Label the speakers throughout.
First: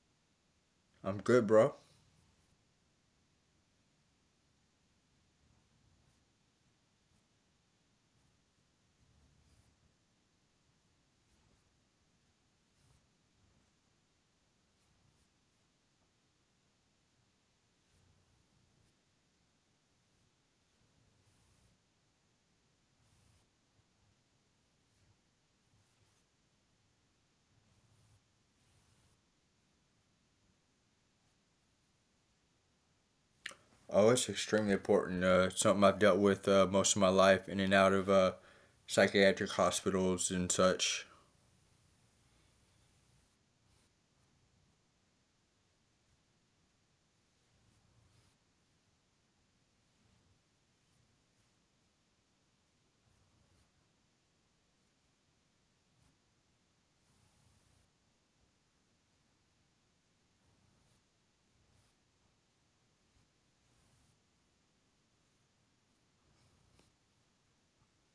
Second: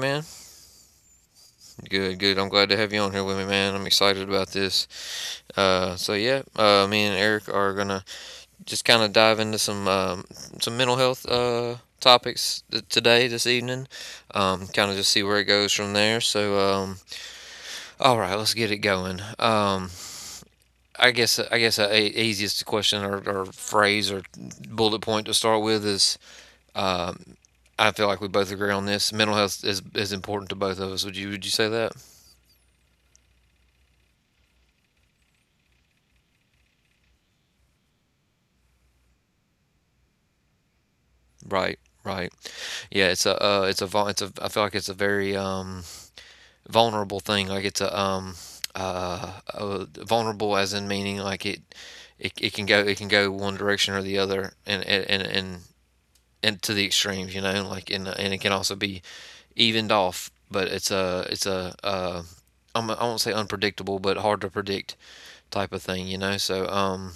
Speaker 1: man?
Speaker 2: I'm good, bro.
Speaker 1: Good, good. I'm glad to have you on here with me, man. I'm excited about this. So yeah, me and Eric are gonna just kind of dive into some mental health today, this evening. Kind of just see where it goes from there. So all right, let's get it going. I guess a easiest question or phrase or bullet point to start with is. Um, I feel like we both agree on this. Mental health is important to both of us. Would you say that?
Speaker 2: Oh, it's extremely important. It's something I've dealt with most of my life in and out of psychiatric hospitals and such.
Speaker 1: Right, right. Yeah, it's a, I feel like it's a very vulnerable thing. Like it's a Vulnerable as in meaning like it can go one direction or the other, and to the extremes, you know, like and it can also be evened off, but it's a I won't say unpredictable, but hard to predict type of thing, you know. So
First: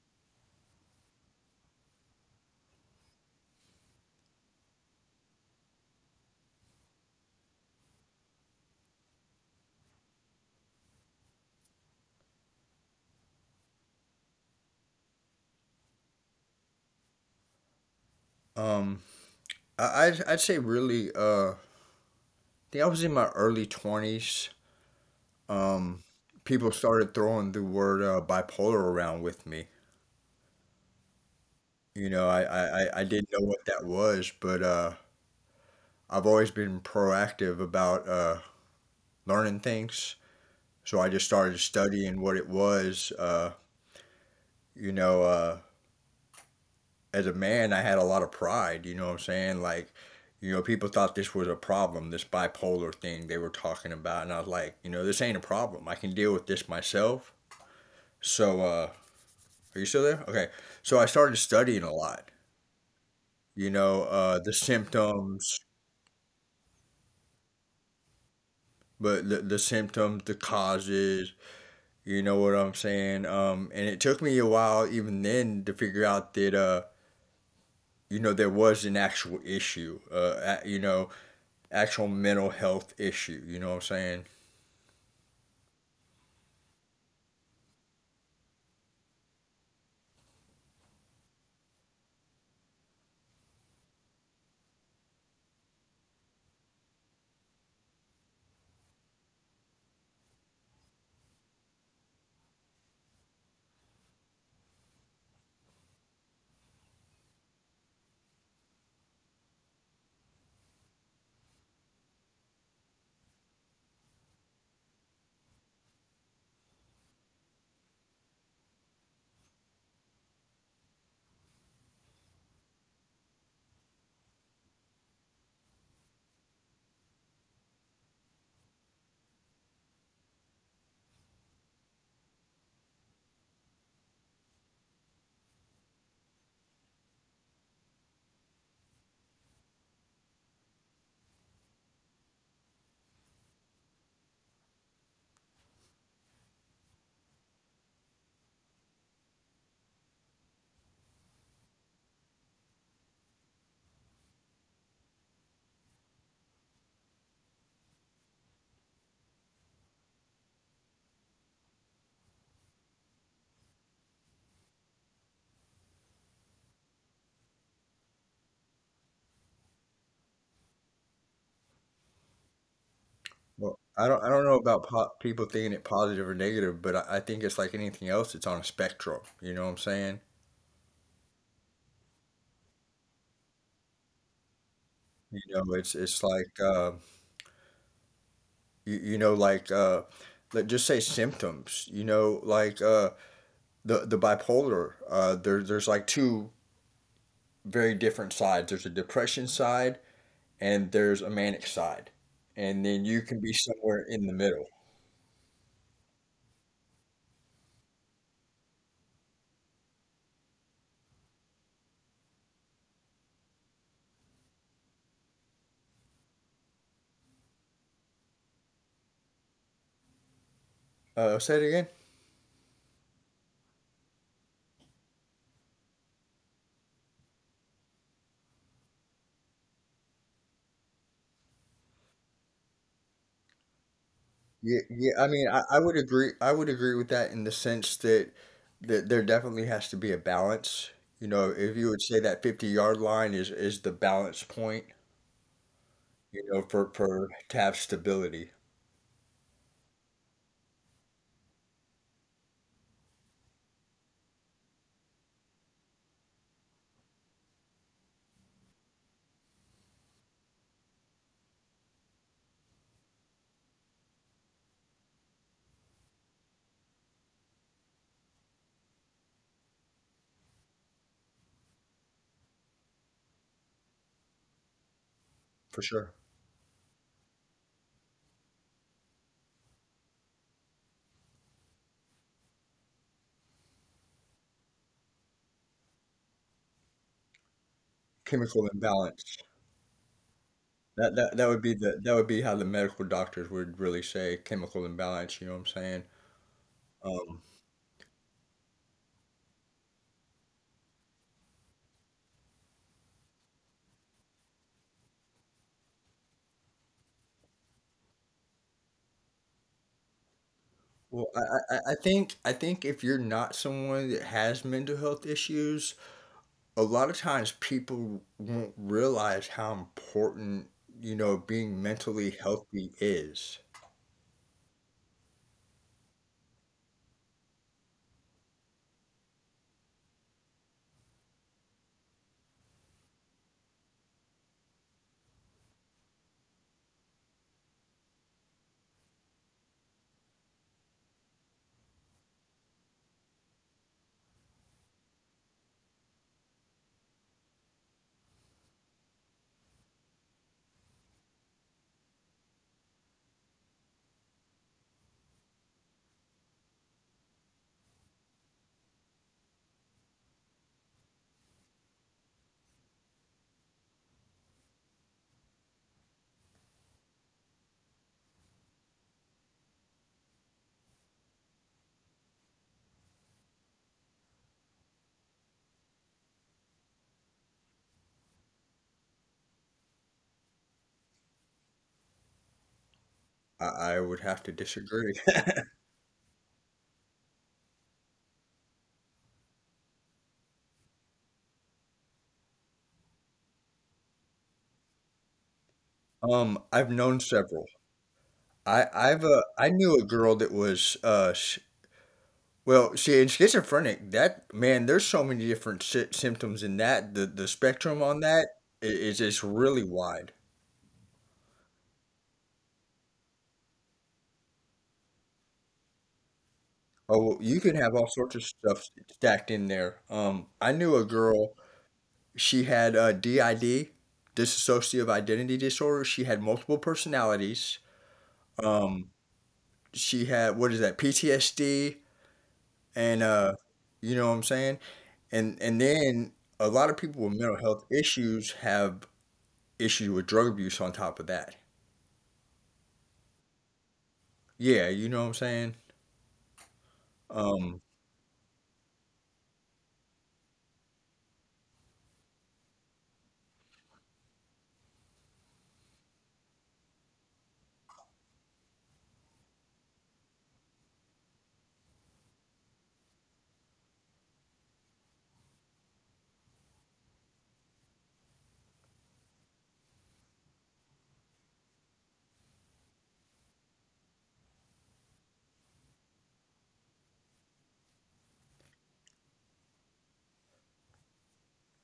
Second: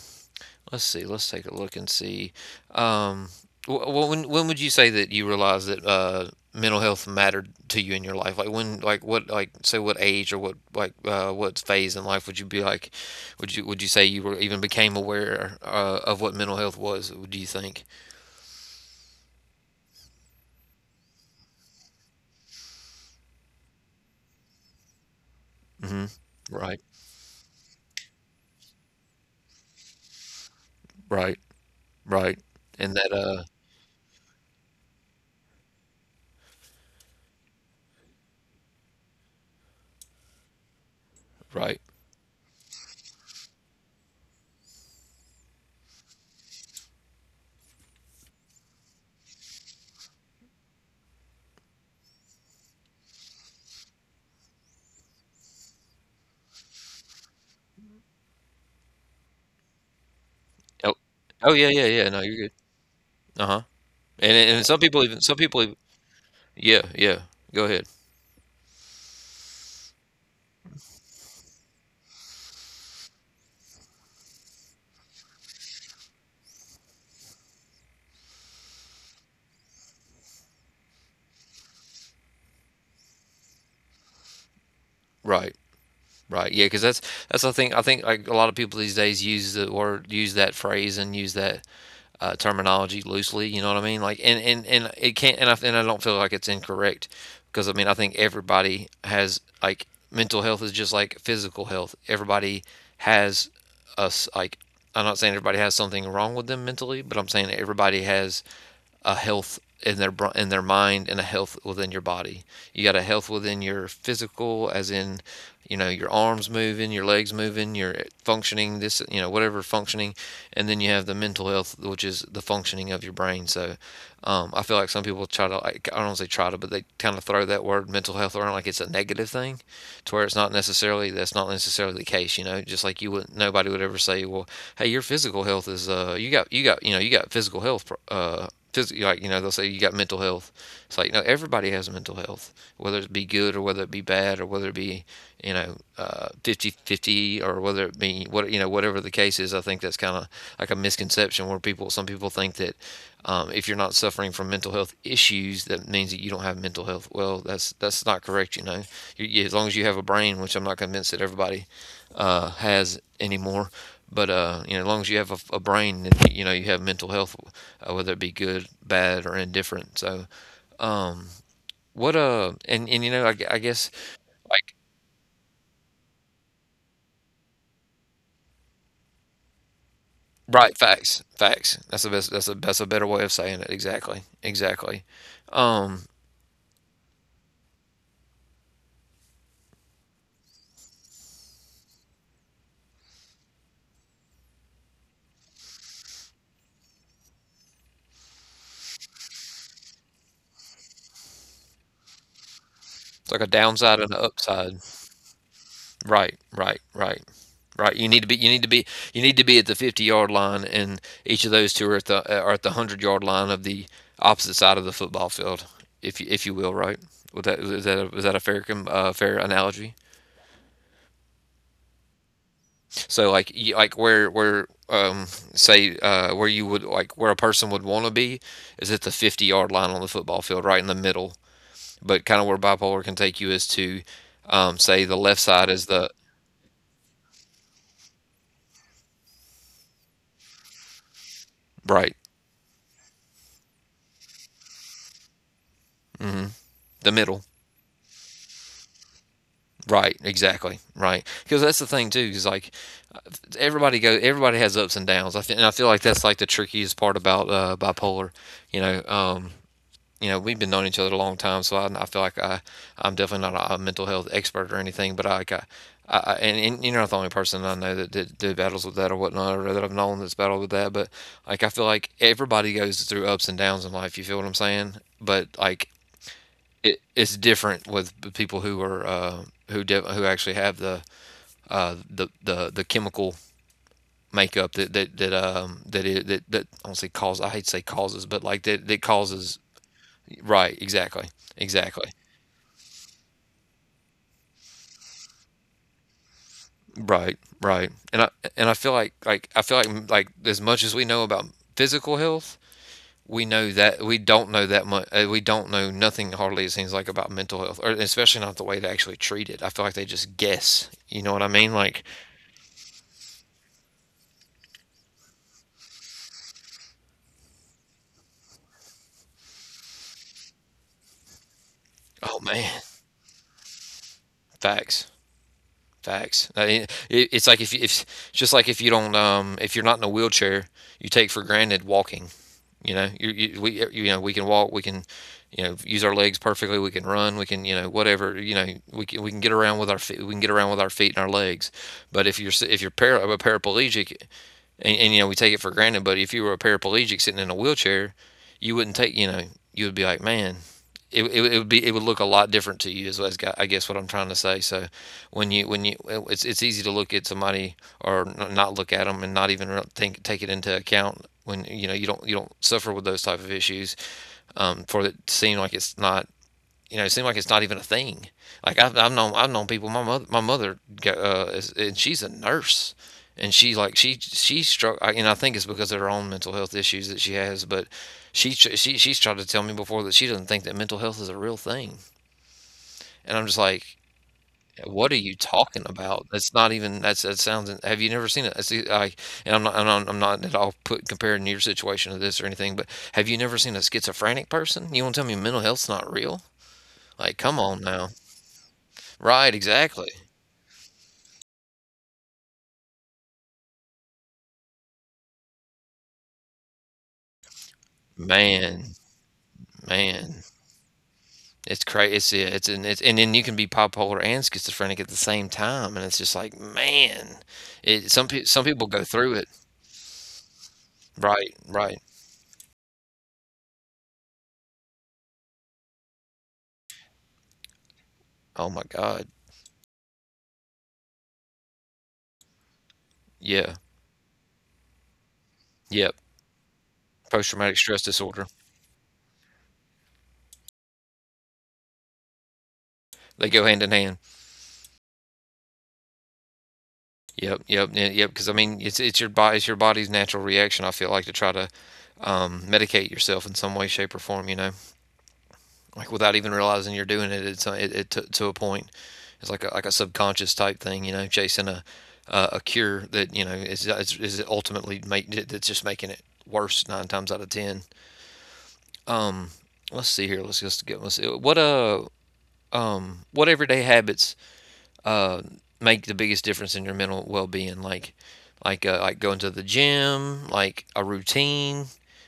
Speaker 1: let's see. Let's take a look and see. Um, when would you say that you realized that mental health mattered to you in your life? Like when, like what, like say what age or what like what phase in life would you be like? Would you say you were, even became aware of what mental health was? Do you think?
Speaker 2: Um, I'd say really, I think I was in my early 20s. Um,
Speaker 1: Hmm.
Speaker 2: People
Speaker 1: Right.
Speaker 2: started throwing the word bipolar around with me.
Speaker 1: Right.
Speaker 2: You know, I,
Speaker 1: Right.
Speaker 2: I, I I
Speaker 1: And
Speaker 2: didn't
Speaker 1: that.
Speaker 2: know what that was, but I've always been proactive about learning things. So I just started
Speaker 1: Right.
Speaker 2: studying what it was. You know, uh, as a man, I had a lot of pride. You know what I'm saying? Like, you know, people thought this was a problem, this bipolar thing they were talking about, and I was like, you know, this ain't a problem. I can deal with this myself. So, uh, are you still there? Okay. So I started
Speaker 1: Oh.
Speaker 2: studying a
Speaker 1: Oh
Speaker 2: lot.
Speaker 1: yeah. Yeah. Yeah. No, you're good. Uh huh.
Speaker 2: The
Speaker 1: And some
Speaker 2: symptoms,
Speaker 1: people even, yeah, yeah, go ahead.
Speaker 2: but the symptoms, the causes. You know what I'm saying? And it took me a while even then to figure out that you know, there was an actual issue. You know, actual mental health issue. You know what I'm saying?
Speaker 1: Right. Right. Yeah, because that's I think like a lot of people these days use the word, use that phrase, and use that terminology loosely. You know what I mean? Like and it can't and I don't feel like it's incorrect, because I mean I think everybody has, like, mental health is just like physical health. Everybody has, us like I'm not saying everybody has something wrong with them mentally, but I'm saying everybody has a health in their mind and a health within your body. You got a health within your physical, as in, you know, your arms moving, your legs moving, your functioning, this, you know, whatever, functioning, and then you have the mental health, which is the functioning of your brain. So, I feel like some people try to, like, I don't say try to, but they kind of throw that word mental health around like it's a negative thing, to where it's not necessarily, that's not necessarily the case. You know, just like you would, not nobody would ever say, well, hey, your physical health is you got you know, you got physical health, physically. Like, you know, they'll say you got mental health. It's like, no, everybody has mental health, whether it be good or whether it be bad or whether it be, you know, 50 fifty, or whether it be what, you know, whatever the case is. I think that's kind of like a misconception, where people, some people think that if you're not suffering from mental health issues, that means that you don't have mental health. Well, that's not correct. You know, as long as you have a brain, which I'm not convinced that everybody has anymore, but you know, as long as you have a brain, then, you know, you have mental health, whether it be good, bad, or indifferent. So, um, what and you know,
Speaker 2: Well,
Speaker 1: I
Speaker 2: I don't I
Speaker 1: guess,
Speaker 2: don't know about po
Speaker 1: like,
Speaker 2: people thinking it positive or negative, but I think it's like anything else. It's on a spectrum. You know what I'm saying?
Speaker 1: right, facts, facts. That's the best. That's a better way of saying it. Exactly, exactly.
Speaker 2: You know, it's
Speaker 1: Um,
Speaker 2: it's like you you know like let just say symptoms. You know, like the bipolar. There's like two very different sides. There's a depression side and there's a manic side,
Speaker 1: it's
Speaker 2: and
Speaker 1: like a
Speaker 2: then you can
Speaker 1: downside
Speaker 2: be
Speaker 1: and an
Speaker 2: somewhere
Speaker 1: upside.
Speaker 2: in the middle.
Speaker 1: Right, right, right. Right? You need to be at the 50-yard line, and each of those two are at the 100-yard line of the opposite side of the football field, if you will, right? Would that, is that a fair fair analogy?
Speaker 2: Say it again.
Speaker 1: So, like where say, where you would, like, where a person would want to be is at the 50-yard line on the football field, right in the middle. But kind of where bipolar can take you is to, say,
Speaker 2: Yeah,
Speaker 1: the left
Speaker 2: yeah. I
Speaker 1: side
Speaker 2: mean,
Speaker 1: is
Speaker 2: I
Speaker 1: the,
Speaker 2: would agree. I would agree with that in the sense that there definitely has to be a balance. You know, if
Speaker 1: right,
Speaker 2: you would say that 50-yard line is the balance point,
Speaker 1: mhm,
Speaker 2: you know,
Speaker 1: the
Speaker 2: for
Speaker 1: middle,
Speaker 2: for to have stability
Speaker 1: right, exactly, right. Because that's the thing too, because like everybody has ups and downs. I think, and I feel like that's like the trickiest part about bipolar. You know, um, you know, we've been knowing each other a long time, so I feel like I'm definitely not a mental health expert or anything, but I, like, I and you're not the only person I know that did battles with that or whatnot, or that I've known that's battled with that. But like I feel like everybody goes through ups and downs in life. You feel what I'm saying? But like
Speaker 2: for sure.
Speaker 1: it's different with people who are who actually have the the chemical makeup that that that that it that that, I don't say cause, I hate to say causes, but like that
Speaker 2: Chemical
Speaker 1: that causes,
Speaker 2: imbalance.
Speaker 1: right, exactly,
Speaker 2: That would be
Speaker 1: exactly,
Speaker 2: the that would be how the medical doctors would really say chemical imbalance. You know what I'm saying?
Speaker 1: right,
Speaker 2: Um,
Speaker 1: right, and I, and I feel like, like, as much as we know about physical health, we know that we don't know that much. We don't know nothing hardly, it seems like, about mental health, or especially not the way they actually treat it. I feel like they just guess. You know what I
Speaker 2: well,
Speaker 1: mean? Like,
Speaker 2: I think if you're not someone that has mental health issues, a lot of times people won't realize how important, you know, being
Speaker 1: oh
Speaker 2: mentally
Speaker 1: man,
Speaker 2: healthy is.
Speaker 1: facts. Facts. I mean, it's like if you, if, just like, if you don't, if you're not in a wheelchair, you take for granted walking. You know, you know we can walk, we can, you know, use our legs perfectly, we can run, we can, you know, whatever, you know, we can get around with our feet, we can get around with our feet and our legs. But if you're if you're a paraplegic, and, you know, we take it for granted. But if you were a paraplegic sitting in a wheelchair, you wouldn't take, you know, you would be like, man, it would be, it would look a lot different to you, is what I guess what I'm trying to say. So when you, when you, it's easy to look at somebody, or not look at them and not even think, take it into account when, you know, you don't suffer with those type of issues, for it to seem like it's not, you know, it seems like it's not even a thing. Like I've known people. My mother, is, and she's a nurse, and she, like, she struck. And I think it's because of her own mental health issues that she has. But she's tried to tell me before that she doesn't think that mental health is a real thing. And I'm just like,
Speaker 2: I would have to
Speaker 1: what are you
Speaker 2: disagree.
Speaker 1: talking about? That's not even, that's, that sounds. Have you never seen it? It's the- I And I'm, not I'm not, I'm not at all put comparing your situation to this or anything. But have you never seen a schizophrenic person? You want to tell me mental health's not real? Like,
Speaker 2: I've
Speaker 1: come
Speaker 2: known
Speaker 1: on now.
Speaker 2: several.
Speaker 1: Right, exactly.
Speaker 2: I knew a girl that was well, see, in schizophrenic, that man, there's so many different symptoms in that. The spectrum on
Speaker 1: Man,
Speaker 2: that is
Speaker 1: man,
Speaker 2: really wide.
Speaker 1: it's crazy. It's, yeah, it's, and it's, and then you can be bipolar and schizophrenic at the same time, and it's just like, man,
Speaker 2: Oh,
Speaker 1: it
Speaker 2: you
Speaker 1: some
Speaker 2: can
Speaker 1: people,
Speaker 2: have
Speaker 1: some
Speaker 2: all
Speaker 1: people
Speaker 2: sorts
Speaker 1: go
Speaker 2: of
Speaker 1: through it.
Speaker 2: stuff stacked in there. I knew a
Speaker 1: Right, right.
Speaker 2: girl she had DID, dissociative identity disorder. She had multiple personalities.
Speaker 1: Oh my God.
Speaker 2: Um, she had what is that PTSD, and
Speaker 1: Yeah,
Speaker 2: you know what I'm saying. And
Speaker 1: yep.
Speaker 2: then a lot of
Speaker 1: Post
Speaker 2: people with
Speaker 1: traumatic
Speaker 2: mental
Speaker 1: stress
Speaker 2: health
Speaker 1: disorder.
Speaker 2: issues have issues with drug abuse on top of that.
Speaker 1: They go hand in hand.
Speaker 2: Yeah, you know what I'm saying.
Speaker 1: Yep, yep, yeah,
Speaker 2: Um,
Speaker 1: yep. Because I mean, it's your body, it's your body's natural reaction, I feel like, to try to medicate yourself in some way, shape, or form. You know. Like, without even realizing you're doing it. It's it, to a point. It's like a subconscious type thing, you know, chasing a cure that, you know, is ultimately make, that's just making it worse nine times out of ten. Um, let's see here. Let's just get, let's see, what everyday habits uh make the biggest difference in your mental well being? Like, like going to the gym, like a routine.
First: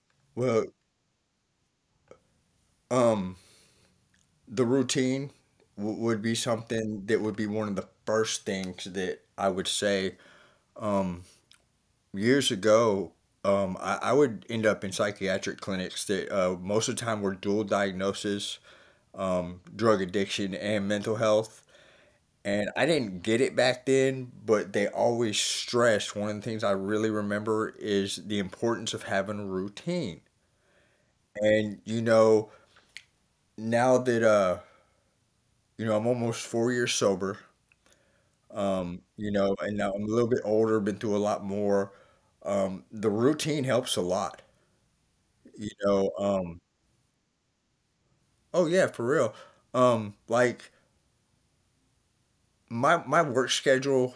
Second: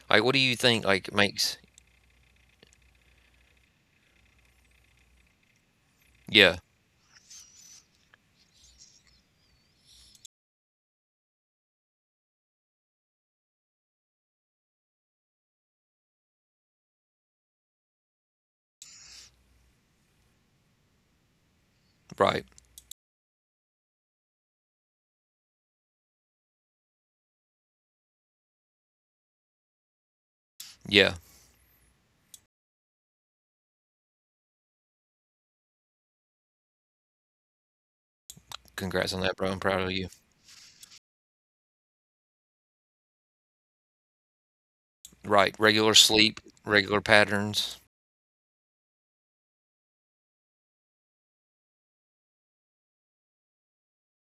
Speaker 1: Like what do you
Speaker 2: well,
Speaker 1: think like makes?
Speaker 2: um, the routine would be
Speaker 1: Yeah,
Speaker 2: something that would be one of the first things that I would say. Um, Years ago, I would end up in psychiatric clinics that most of the time were dual diagnosis, drug addiction and mental health.
Speaker 1: right.
Speaker 2: And I didn't get it back then, but they always stressed one of the things I really remember is the importance of having a routine.
Speaker 1: Yeah.
Speaker 2: And you know, now that you know, I'm almost 4 years sober,
Speaker 1: Congrats on
Speaker 2: you
Speaker 1: that,
Speaker 2: know,
Speaker 1: bro. I'm
Speaker 2: and
Speaker 1: proud
Speaker 2: now
Speaker 1: of
Speaker 2: I'm a
Speaker 1: you.
Speaker 2: little bit older, been through a lot more. The routine helps a lot,
Speaker 1: Right.
Speaker 2: you
Speaker 1: Regular
Speaker 2: know.
Speaker 1: sleep, regular patterns.
Speaker 2: Oh yeah, for real. Like my work schedule,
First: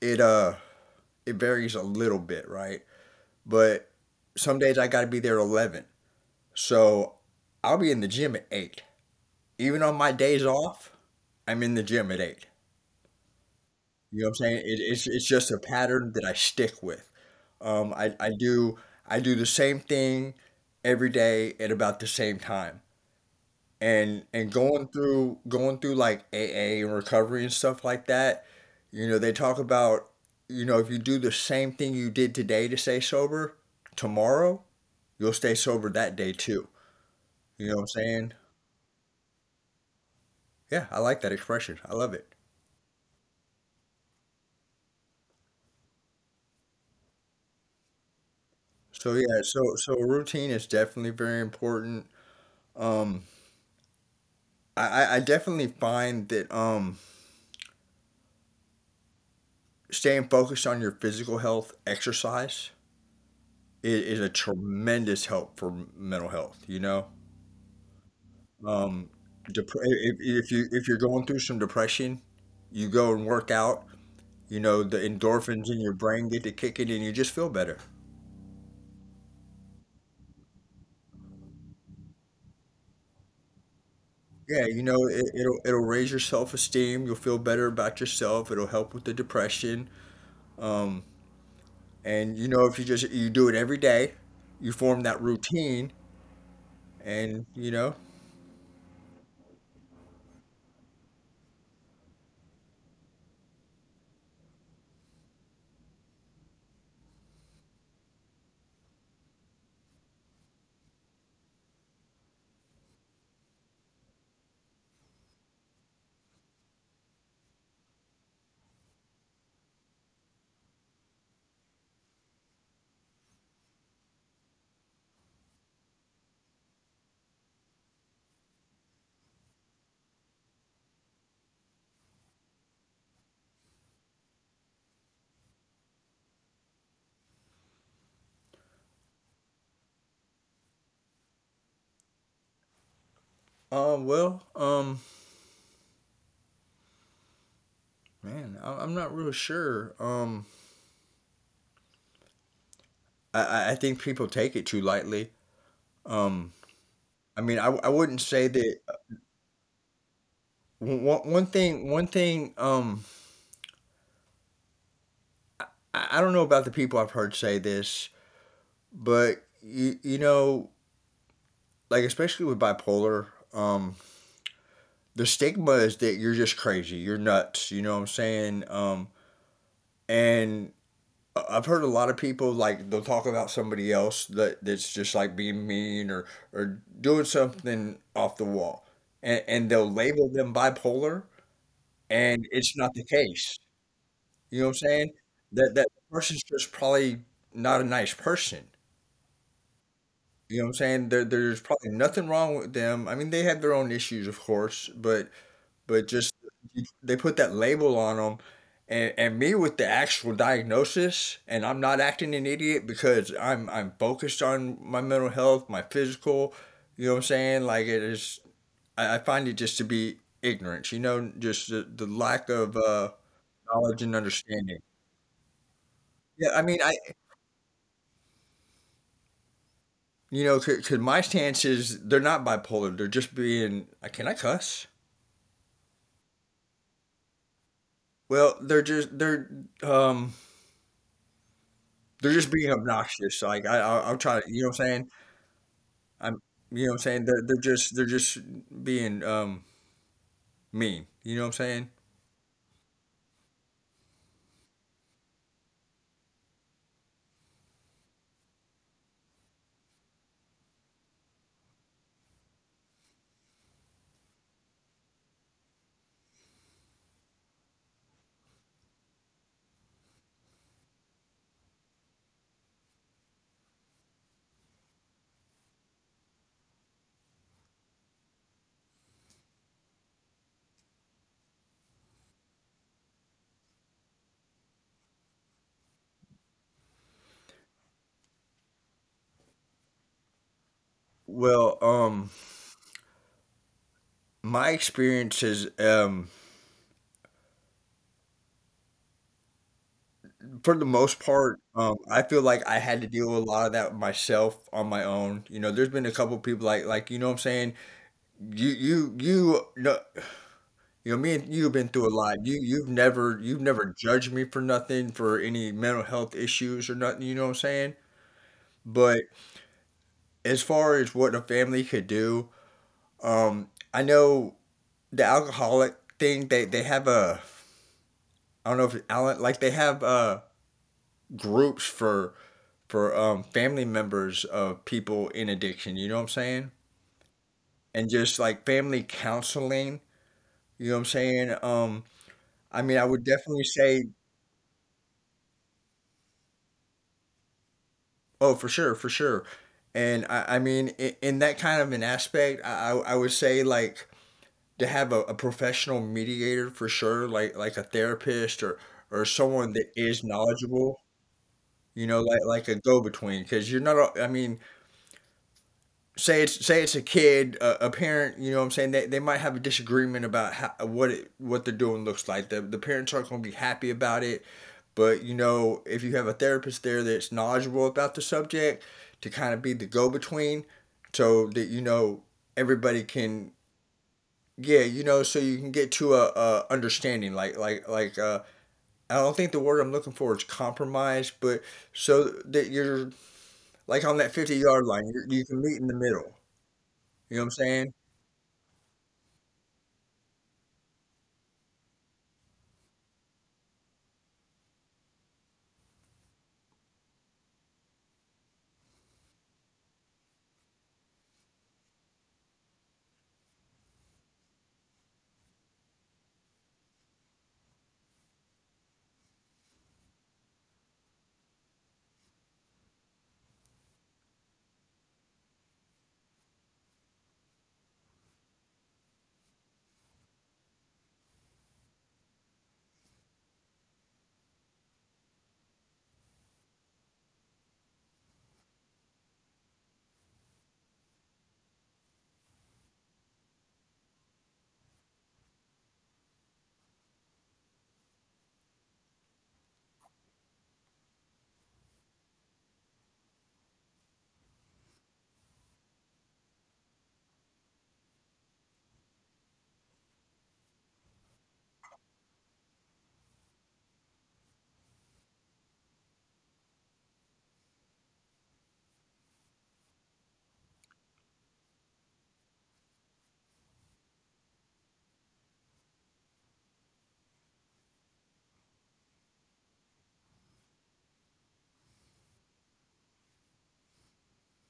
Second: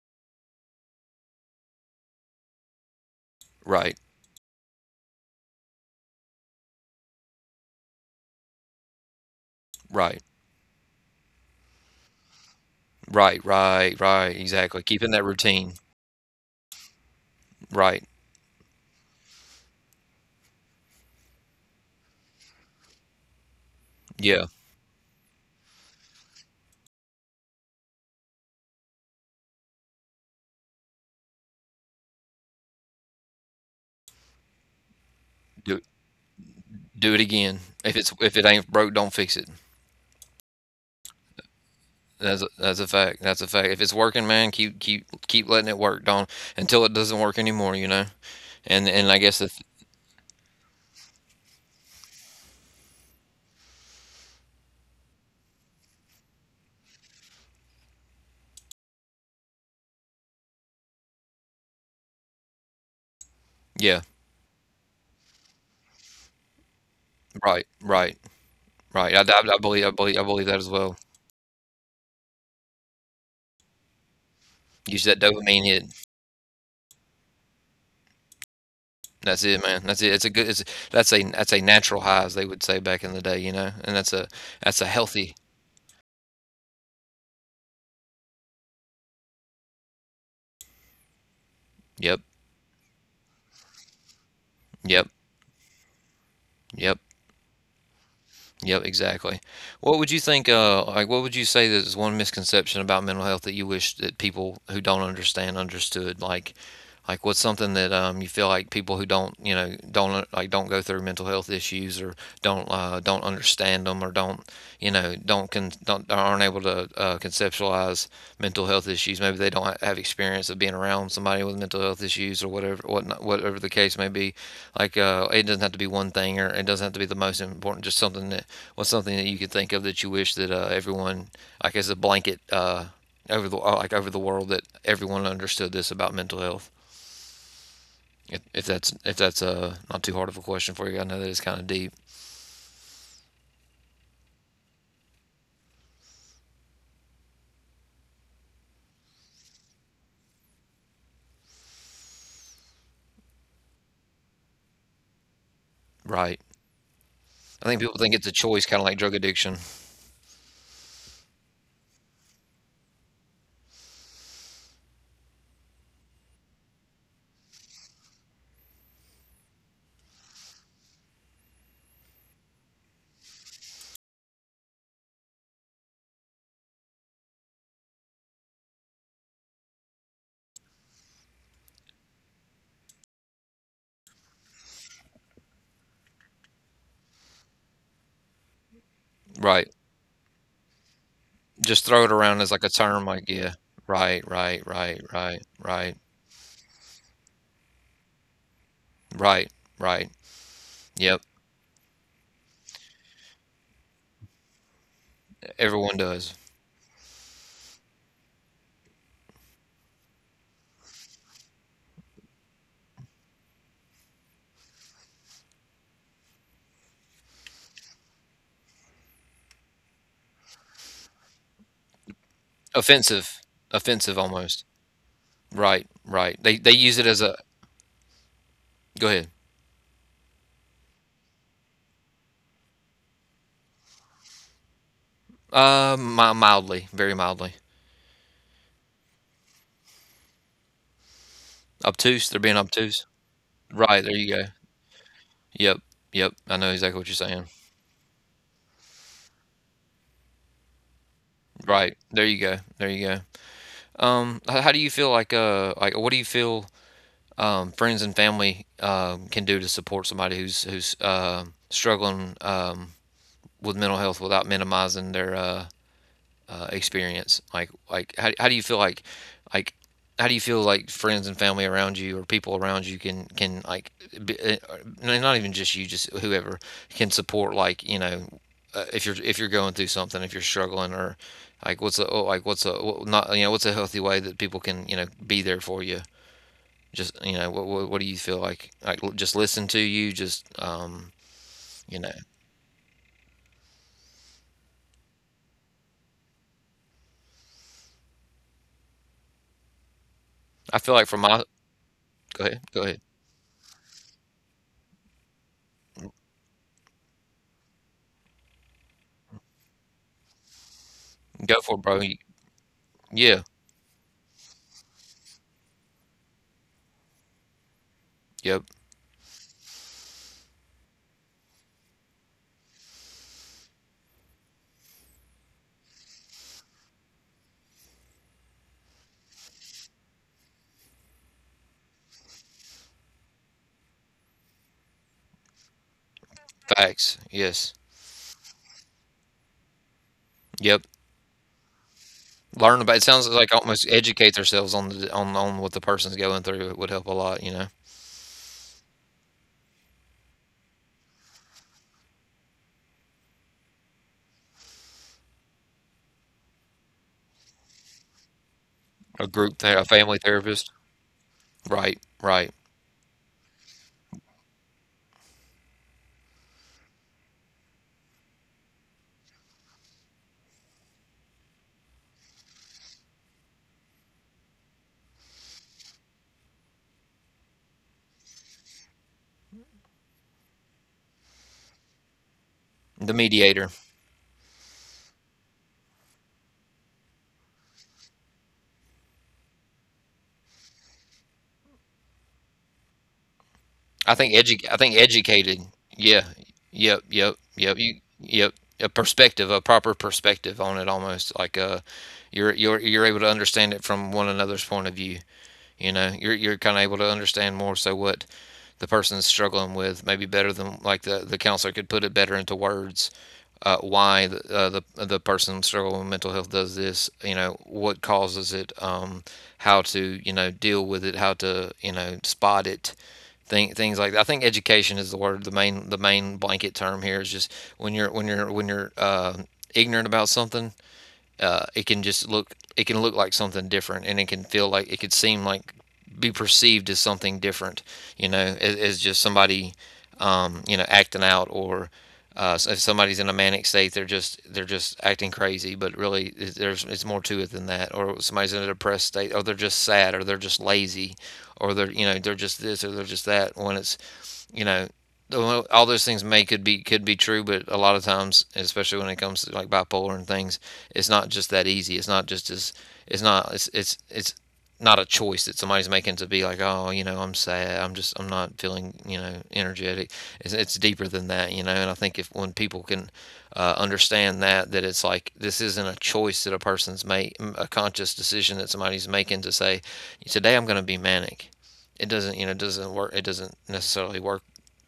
Speaker 2: it it varies a little bit, right? But
Speaker 1: Right,
Speaker 2: some days I gotta be there at 11. So I'll be in the gym at 8. Even on my
Speaker 1: right,
Speaker 2: days off, I'm in the gym at 8.
Speaker 1: right, right,
Speaker 2: You know what I'm
Speaker 1: right,
Speaker 2: saying? It,
Speaker 1: exactly.
Speaker 2: it's it's
Speaker 1: Keeping that
Speaker 2: just a
Speaker 1: routine.
Speaker 2: pattern that I stick with. Um, I,
Speaker 1: Right.
Speaker 2: I do I do the same thing every day at about the same time. And
Speaker 1: Yeah.
Speaker 2: going through like AA and recovery and stuff like that, you know, they talk about, you know, if you do the same thing you did today to stay sober, tomorrow you'll stay sober
Speaker 1: Do
Speaker 2: that day too.
Speaker 1: do it
Speaker 2: You know what I'm
Speaker 1: again. If
Speaker 2: saying?
Speaker 1: it ain't broke, don't fix it.
Speaker 2: Yeah, I like that expression. I love it.
Speaker 1: That's a fact. That's a fact. If it's working, man, keep letting it work. Don't until it doesn't work anymore. You know.
Speaker 2: So
Speaker 1: And
Speaker 2: yeah,
Speaker 1: I guess
Speaker 2: so so routine is definitely very important. Um, I definitely find that staying focused on your physical health, exercise
Speaker 1: yeah.
Speaker 2: is a tremendous help for mental health. You know,
Speaker 1: Right, right,
Speaker 2: Um,
Speaker 1: right. I believe I believe I believe
Speaker 2: if
Speaker 1: that
Speaker 2: you
Speaker 1: as
Speaker 2: if
Speaker 1: well.
Speaker 2: you're going through some depression, you go and work out. You know, the
Speaker 1: Use that dopamine
Speaker 2: endorphins in
Speaker 1: hit.
Speaker 2: your brain get to kicking, and you just feel better.
Speaker 1: That's it, man. That's it. It's a good. It's that's a natural high, as they would say back in the day, you know. And
Speaker 2: Yeah,
Speaker 1: that's
Speaker 2: you
Speaker 1: a
Speaker 2: know, it,
Speaker 1: healthy.
Speaker 2: it'll it'll raise your self esteem. You'll feel better about yourself. It'll help with the depression. Um,
Speaker 1: Yep.
Speaker 2: and you know, if you do it every day, you form that
Speaker 1: Yep.
Speaker 2: routine,
Speaker 1: Yep.
Speaker 2: and you know,
Speaker 1: Yep, exactly. What would you think, like, what would you say that is one misconception about mental health that you wish that people who don't understand understood? Like what's something that you feel like people who don't, you know, don't like don't go through mental health issues or don't understand them or don't, you know, don't aren't able to conceptualize mental health issues. Maybe they don't have experience of being around somebody with mental health issues or whatever, whatnot, whatever the case may be. Like, it doesn't have to be one thing or it doesn't have to be the most important. Just something that. What's something that you could think of that you wish that everyone, like as a blanket, over the like over the world, that everyone understood this about mental health? If that's if that's not too hard of a question for you, I know that it's kind of deep,
Speaker 2: um, well, um, man, I'm not real sure. I think people take it too lightly. Um,
Speaker 1: right?
Speaker 2: I mean, I
Speaker 1: I think
Speaker 2: wouldn't
Speaker 1: people think
Speaker 2: say
Speaker 1: it's a
Speaker 2: that
Speaker 1: choice, kind of like drug addiction,
Speaker 2: one thing, one thing. I don't know about the people I've heard say this, but you know, like especially with bipolar, um, the stigma is that you're just crazy, you're nuts. You know what I'm saying? And I've heard a lot of people like they'll talk about somebody else that that's just like being mean or doing something off the wall, and they'll
Speaker 1: right?
Speaker 2: label them bipolar,
Speaker 1: Just throw
Speaker 2: and
Speaker 1: it around
Speaker 2: it's
Speaker 1: as
Speaker 2: not
Speaker 1: like a
Speaker 2: the
Speaker 1: term,
Speaker 2: case.
Speaker 1: like yeah,
Speaker 2: You
Speaker 1: right,
Speaker 2: know what I'm
Speaker 1: right,
Speaker 2: saying?
Speaker 1: right,
Speaker 2: That
Speaker 1: right,
Speaker 2: that
Speaker 1: right,
Speaker 2: person's just probably not a nice person.
Speaker 1: right, right.
Speaker 2: You know what I'm saying?
Speaker 1: Yep,
Speaker 2: There's probably nothing wrong with them. I mean, they have their own issues, of course, but
Speaker 1: everyone
Speaker 2: but just
Speaker 1: does.
Speaker 2: they put that label on them, and me with the actual diagnosis, and I'm not acting an idiot because I'm focused on my mental health, my physical. You know what I'm saying? Like it is, I find it just to be ignorance. You know, just the lack of
Speaker 1: Offensive,
Speaker 2: knowledge and
Speaker 1: offensive almost.
Speaker 2: understanding.
Speaker 1: Right, right.
Speaker 2: Yeah, I mean,
Speaker 1: They use it as a. Go ahead.
Speaker 2: you know, because my stance is they're not bipolar. They're just being. I can I cuss?
Speaker 1: Mi mildly, very mildly.
Speaker 2: Well, they're just um they're just
Speaker 1: Obtuse,
Speaker 2: being
Speaker 1: they're being obtuse.
Speaker 2: obnoxious. Like I
Speaker 1: Right,
Speaker 2: try to
Speaker 1: there
Speaker 2: you know
Speaker 1: you go.
Speaker 2: what I'm saying?
Speaker 1: Yep,
Speaker 2: I'm.
Speaker 1: yep,
Speaker 2: You
Speaker 1: I
Speaker 2: know what I'm
Speaker 1: know
Speaker 2: saying?
Speaker 1: exactly what
Speaker 2: They're
Speaker 1: you're
Speaker 2: they're
Speaker 1: saying.
Speaker 2: just they're just being mean. You know what I'm saying?
Speaker 1: Right, there you go, there you go. H how do you feel like, what do you feel, friends and family, can do to support somebody who's struggling, with mental health without minimizing their, experience? Like how do you feel like how do you feel like friends and family around you or people around you can like be, not even just you just whoever can support like you know if you're going through something if you're struggling or like what's a oh, like what's a what, not you know what's a healthy way that people can you know be there for you just you know what do you feel like just listen to you just
Speaker 2: Well,
Speaker 1: you know.
Speaker 2: um, my experience is, for the
Speaker 1: I feel like
Speaker 2: most
Speaker 1: from my.
Speaker 2: part, I feel
Speaker 1: Go
Speaker 2: like
Speaker 1: ahead,
Speaker 2: I
Speaker 1: go
Speaker 2: had to
Speaker 1: ahead.
Speaker 2: deal with a lot of that myself on my own. You know, there's been a couple people like you know, what I'm saying, no, you know, me and you've
Speaker 1: Go
Speaker 2: been
Speaker 1: for it,
Speaker 2: through a
Speaker 1: bro. You-
Speaker 2: lot. You've never
Speaker 1: yeah,
Speaker 2: judged me for nothing for any mental health issues or nothing, you know what I'm saying?
Speaker 1: yep,
Speaker 2: But as far as what a family could do, um, I know the alcoholic thing, they have a I don't know if it's Alan, like they have groups for family members of people in addiction, you know what I'm saying?
Speaker 1: facts, yes.
Speaker 2: And just like family counseling, you know what I'm
Speaker 1: Yep.
Speaker 2: saying? I mean, I
Speaker 1: Learn about
Speaker 2: would
Speaker 1: it, sounds
Speaker 2: definitely
Speaker 1: like,
Speaker 2: say
Speaker 1: almost educate ourselves on the on what the person's going through. It would help a lot, you know.
Speaker 2: oh, for sure, for sure. And I mean, in that kind of an aspect, I would say like to have a professional mediator for sure, like a therapist or
Speaker 1: A group
Speaker 2: someone
Speaker 1: ther a
Speaker 2: that
Speaker 1: family
Speaker 2: is
Speaker 1: therapist.
Speaker 2: knowledgeable.
Speaker 1: Right,
Speaker 2: You know,
Speaker 1: right.
Speaker 2: like a go between, because you're not. I mean, say it's a kid, a parent. You know, what I'm saying they might have a disagreement about how, what they're doing looks like. The parents aren't going to be happy about it. But you know, if you have a therapist there that's knowledgeable about the subject to kind of be the go between so that you know everybody
Speaker 1: The
Speaker 2: can
Speaker 1: mediator.
Speaker 2: yeah, you know, so you can get to a understanding like I don't think the word I'm looking for is compromise, but so that you're like on that 50 yard
Speaker 1: I
Speaker 2: line,
Speaker 1: think
Speaker 2: you can
Speaker 1: educated.
Speaker 2: meet in the middle.
Speaker 1: Yeah. Yep,
Speaker 2: You know what I'm
Speaker 1: yep,
Speaker 2: saying?
Speaker 1: yep. You yep. A perspective, a proper perspective on it almost like you're able to understand it from one another's point of view, you know. You're kind of able to understand more so what the person's struggling with, maybe better than like the counselor could put it better into words. Uh, why the person struggling with mental health does this, you know, what causes it, how to you know deal with it, how to you know spot it, thing, things like that. I think education is the word, the main blanket term here is just when you're when you're when you're ignorant about something, it can just look, it can look like something different, and it can feel like it could seem like be perceived as something different, you know, as just somebody, you know, acting out or if somebody's in a manic state, they're just acting crazy, but really there's it's more to it than that. Or somebody's in a depressed state, or they're just sad, or they're just lazy, or they're you know they're just this or they're just that. When it's you know, all those things may could be true, but a lot of times, especially when it comes to like bipolar and things, it's not just that easy. It's not just as it's not a choice that somebody's making to be like, oh, you know, I'm sad. I'm just I'm not feeling you know energetic. It's deeper than that, you know. And I think if when people can understand that that it's like this isn't a choice that a person's make a conscious decision that somebody's making to say, today I'm going to be manic. It doesn't, you know, it doesn't work. It doesn't necessarily work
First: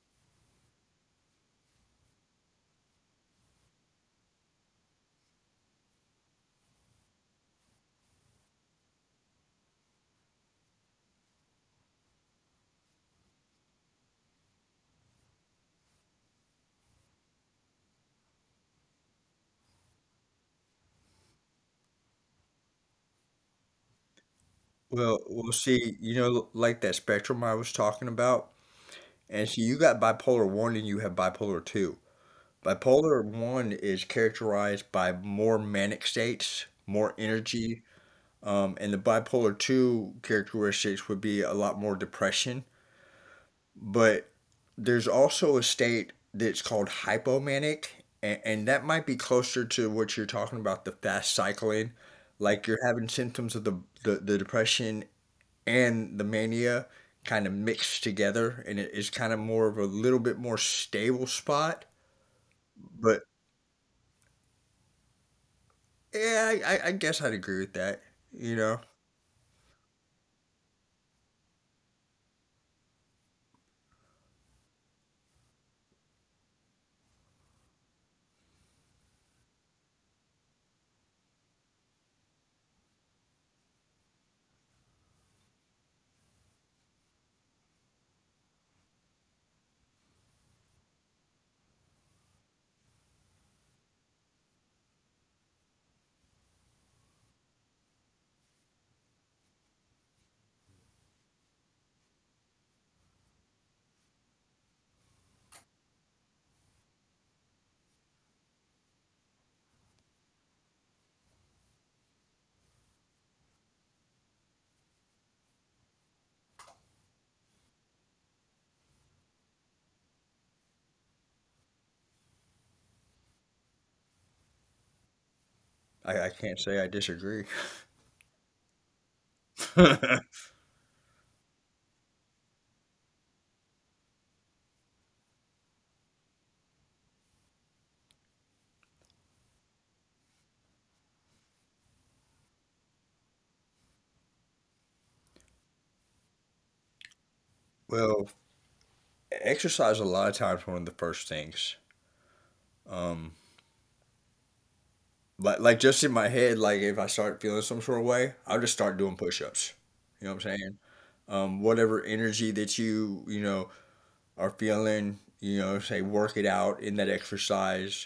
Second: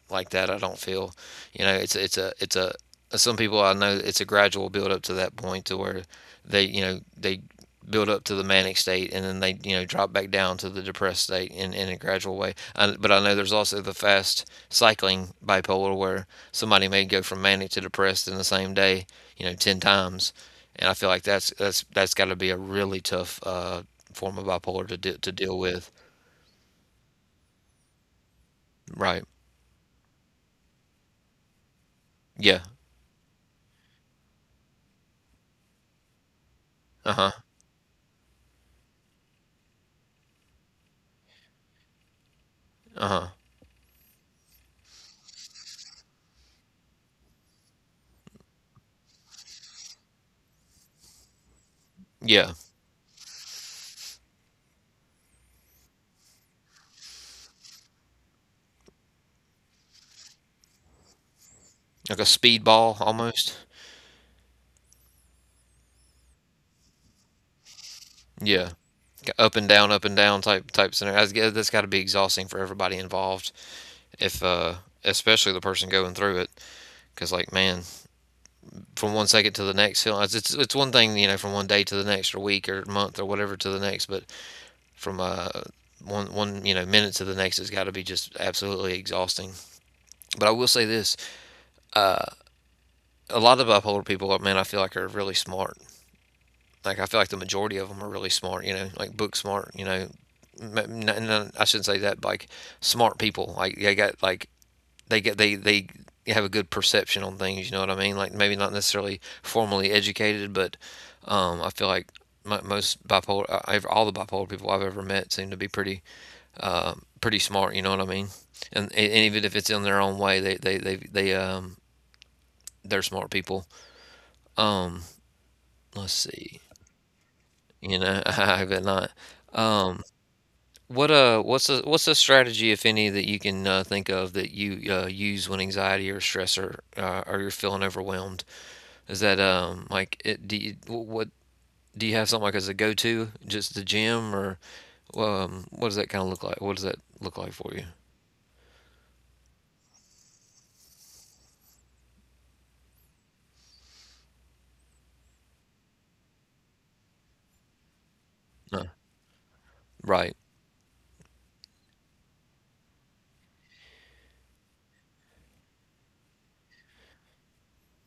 Speaker 1: like that. I don't feel, you know, it's a some people I know it's a gradual build up to that point to where they you know they build up to the manic state and then they you know drop back down to the depressed state in a gradual way I, but I know there's also the fast cycling bipolar where somebody may go from manic to depressed in the same day you know 10 times and I feel like that's that's got to be a really tough form of bipolar to
Speaker 2: Well,
Speaker 1: to
Speaker 2: we'll
Speaker 1: deal with.
Speaker 2: see, you know, like that spectrum I was talking about.
Speaker 1: Right.
Speaker 2: And see, you got bipolar one and you have bipolar two.
Speaker 1: Yeah.
Speaker 2: Bipolar one is characterized by more manic states, more
Speaker 1: Uh-huh.
Speaker 2: energy, and the bipolar two characteristics would be a lot more depression.
Speaker 1: Uh-huh.
Speaker 2: But there's also a state that's called hypomanic, and that might be closer to what you're talking about, the fast cycling. Like
Speaker 1: Yeah.
Speaker 2: you're having symptoms of the depression and the mania kind of mixed together, and it is kind of more of a little bit more stable spot.
Speaker 1: Like a speedball
Speaker 2: But
Speaker 1: almost.
Speaker 2: Yeah, I guess I'd agree with that. You know,
Speaker 1: Yeah, up and down type scenario. That's, yeah, that's got to be exhausting for everybody involved. If especially the person going through it, because like man, from 1 second to the next, it's one thing you know from 1 day to the next, or week, or month, or whatever to the next, but from one you know minute to the next has got to be just absolutely exhausting. But I will say this: a lot of bipolar people, man, I feel like are really smart. Like I feel like the majority of them are really smart, you know, like book smart, you know. I shouldn't say that, but like smart people, like they got like they get they have a good perception on things. You know what I mean? Like maybe not necessarily formally educated, but I feel like most bipolar, all the bipolar people I've ever met seem to be pretty uh, pretty smart. You know what I mean? And even if it's in their own way, they they're smart people. Um, let's
Speaker 2: I can't
Speaker 1: see.
Speaker 2: say I disagree.
Speaker 1: You know, I bet not. Um. What what's a strategy, if any, that you can think of that you use when anxiety or stress or you're feeling overwhelmed? Is that like it, do you, what do you have something like as a go-to, just the gym or what does that kind of look like? What does that look like for you?
Speaker 2: well, Exercise a lot of times one of the first things. Um, like just in my head, like if I start feeling some sort of way, I'll just start
Speaker 1: No.
Speaker 2: doing push-ups. You know what
Speaker 1: Right,
Speaker 2: I'm saying? Whatever energy that you know are feeling, you know, say work it out in that exercise,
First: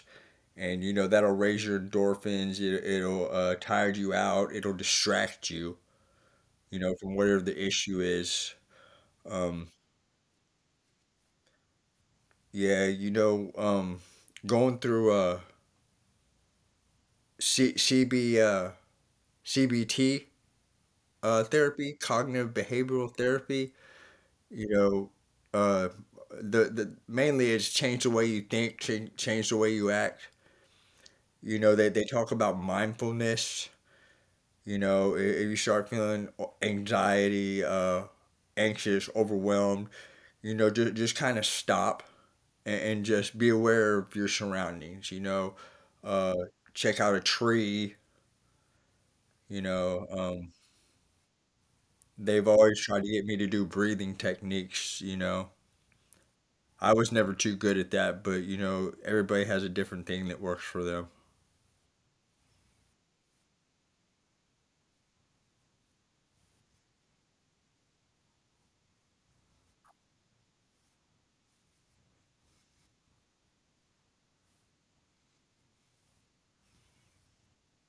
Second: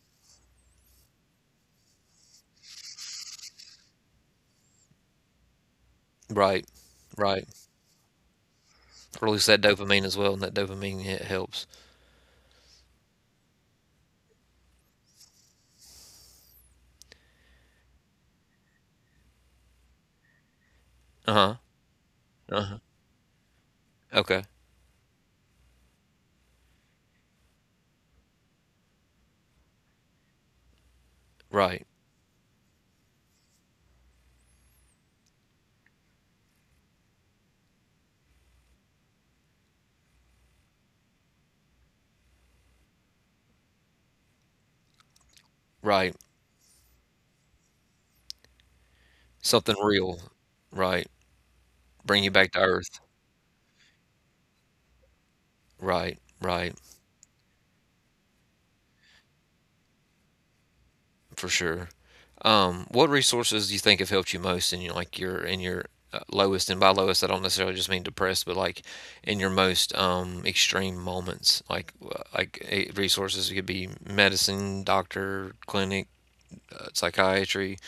Speaker 2: and you know that'll raise your endorphins. It'll tire you out. It'll distract you.
Speaker 1: right,
Speaker 2: You know, from
Speaker 1: right.
Speaker 2: whatever the issue is.
Speaker 1: Release that
Speaker 2: Um,
Speaker 1: dopamine as well, and that dopamine hit helps.
Speaker 2: Yeah, you know, going through C- CB, uh, CBT
Speaker 1: Uh-huh.
Speaker 2: therapy, cognitive
Speaker 1: Uh-huh.
Speaker 2: behavioral therapy,
Speaker 1: Okay.
Speaker 2: you know, uh, the mainly it's change the way you think, change the way you act. You know,
Speaker 1: Right,
Speaker 2: they talk about mindfulness. You know, if you start feeling anxiety, anxious, overwhelmed, you know, just kind of stop and just be aware of your surroundings, you know.
Speaker 1: right.
Speaker 2: Uh, Check out a tree. You
Speaker 1: Something
Speaker 2: know,
Speaker 1: real. Right. Bring you
Speaker 2: they've
Speaker 1: back to
Speaker 2: always tried
Speaker 1: earth.
Speaker 2: to get me to do breathing techniques, you know.
Speaker 1: Right, right.
Speaker 2: I was never too good at that, but you know, everybody has a different thing that works for them.
Speaker 1: For sure. What resources do you think have helped you most in your like your in your lowest, and by lowest I don't necessarily just mean depressed, but like in your most extreme moments, like resources, it could be medicine, doctor, clinic, psychiatry.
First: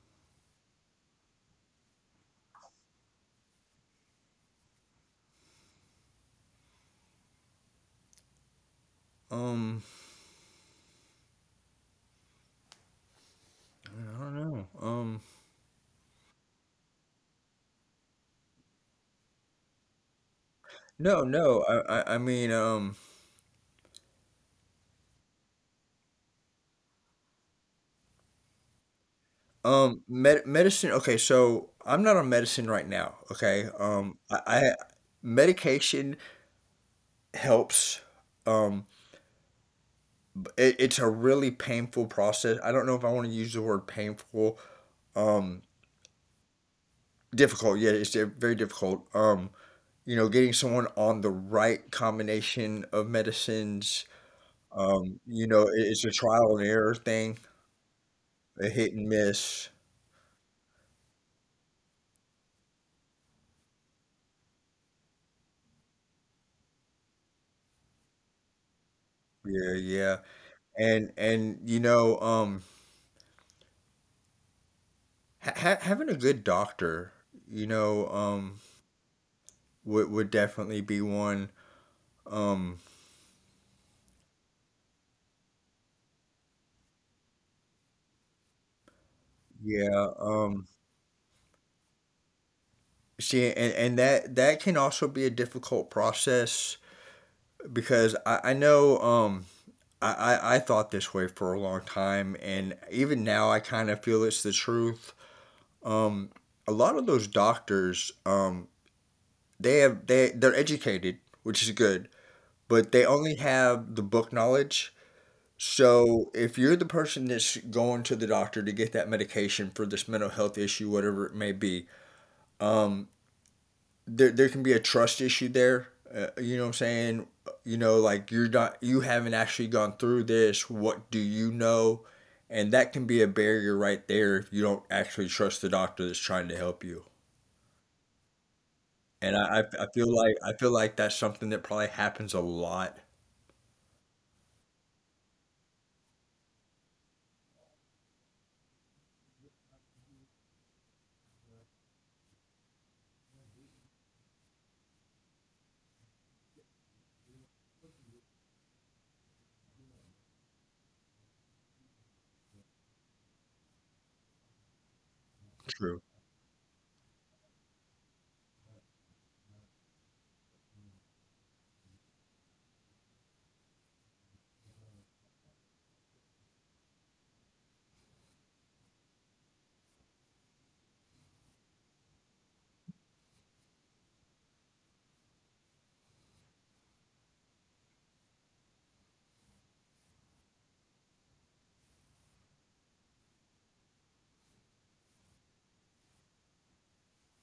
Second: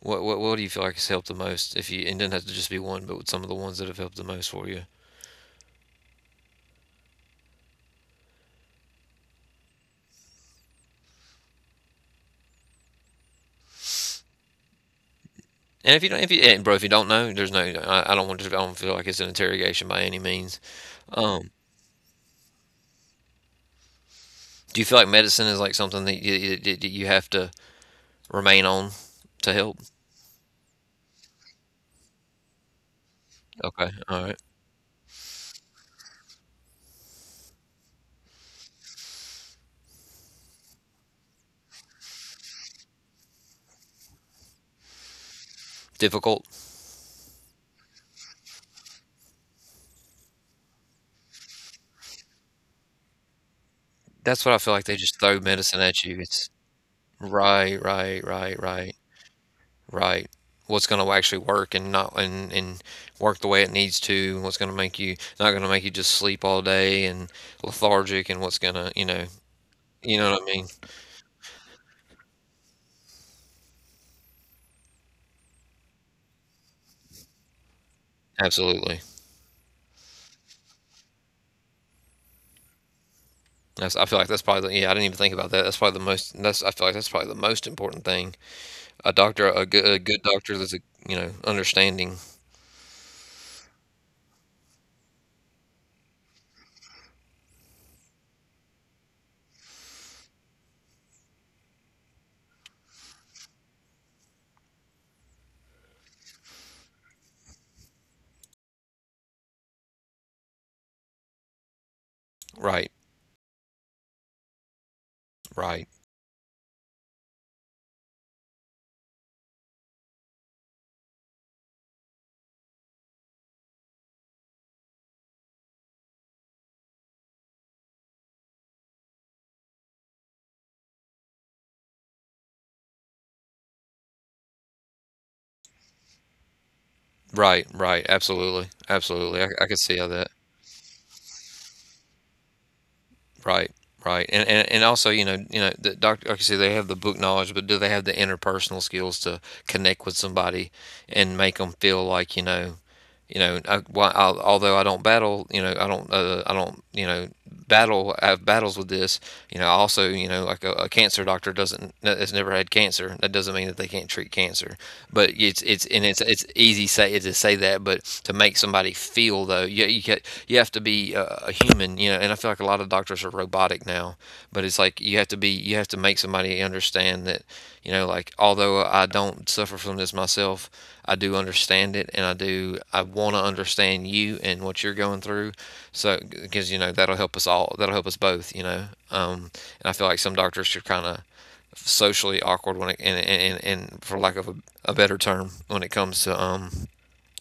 Speaker 1: What do you feel like has helped the most? If you, and doesn't have to just be one, but some of the ones that have helped the most for you.
Speaker 2: Um, I don't know.
Speaker 1: And if you don't, if you, and bro, if you don't know, there's no. I don't want to. I don't feel like it's an interrogation by any means.
Speaker 2: No,
Speaker 1: Um,
Speaker 2: no. I mean,
Speaker 1: do you feel like medicine is like something that you, that you that you have to remain on to help?
Speaker 2: medicine. Okay, so I'm not on medicine right now. Okay,
Speaker 1: Okay, alright.
Speaker 2: I medication helps. Um, it's a really painful process. I don't know if I want to use the word painful. Um,
Speaker 1: Difficult?
Speaker 2: difficult. Yeah, it's very difficult. You know, getting someone on the right combination of medicines.
Speaker 1: That's what I feel like they just
Speaker 2: You
Speaker 1: throw
Speaker 2: know, it,
Speaker 1: medicine
Speaker 2: it's a
Speaker 1: at you. It's
Speaker 2: trial and error thing,
Speaker 1: right, right, right,
Speaker 2: a hit
Speaker 1: right,
Speaker 2: and miss.
Speaker 1: right. What's gonna actually work and not and and work the way it needs to, and what's gonna make you, not gonna make you just sleep all day and lethargic, and what's gonna,
Speaker 2: Yeah, yeah.
Speaker 1: you know what I mean?
Speaker 2: And you know, ha ha having a good doctor, you know,
Speaker 1: Absolutely.
Speaker 2: would definitely be one. Um,
Speaker 1: That's I feel like that's probably the yeah, I didn't even think about that. That's probably the most that's I feel like that's probably the most important thing. A doctor a
Speaker 2: yeah.
Speaker 1: good doctor that's a you know, understanding.
Speaker 2: See, and that can also be a difficult process because I know. I, I thought this way for a long time, and even now I kind of feel it's the truth. Um, a lot of those doctors, they they're educated, which is good, but
Speaker 1: Right,
Speaker 2: they only have the book knowledge.
Speaker 1: right.
Speaker 2: So if you're the person that's going to the doctor to get that medication for this mental health issue, whatever it may be, um, there there can be a trust issue there. You know what I'm saying? You know, like you haven't actually gone through this. What do you know? And that can be a barrier right there if you don't actually trust the doctor that's trying to help you.
Speaker 1: Right, right, absolutely,
Speaker 2: And
Speaker 1: absolutely. I,
Speaker 2: I, I
Speaker 1: I
Speaker 2: I
Speaker 1: could see
Speaker 2: feel
Speaker 1: how
Speaker 2: like
Speaker 1: that.
Speaker 2: I feel like that's something that probably happens a lot.
Speaker 1: Right, right, and also, you know, the doctor, like you say, they have the book knowledge, but do they have the interpersonal skills to connect with somebody and make them feel like, you know, I, although I don't battle, I don't, you know, battle, I have battles with this. You know, also, you know, like a cancer doctor doesn't has never had cancer. That doesn't mean that they can't treat cancer. But it's
Speaker 2: True.
Speaker 1: and it's it's easy say to say that, but to make somebody feel though, you have to be a human. You know, and I feel like a lot of doctors are robotic now. But it's like you have to be, you have to make somebody understand that, you know, like although I don't suffer from this myself, I do understand it, and I do. I want to understand you and what you're going through, so because you know that'll help us all. That'll help us both. And I feel like some doctors are kind of socially awkward when it, and for lack of a better term, when it comes to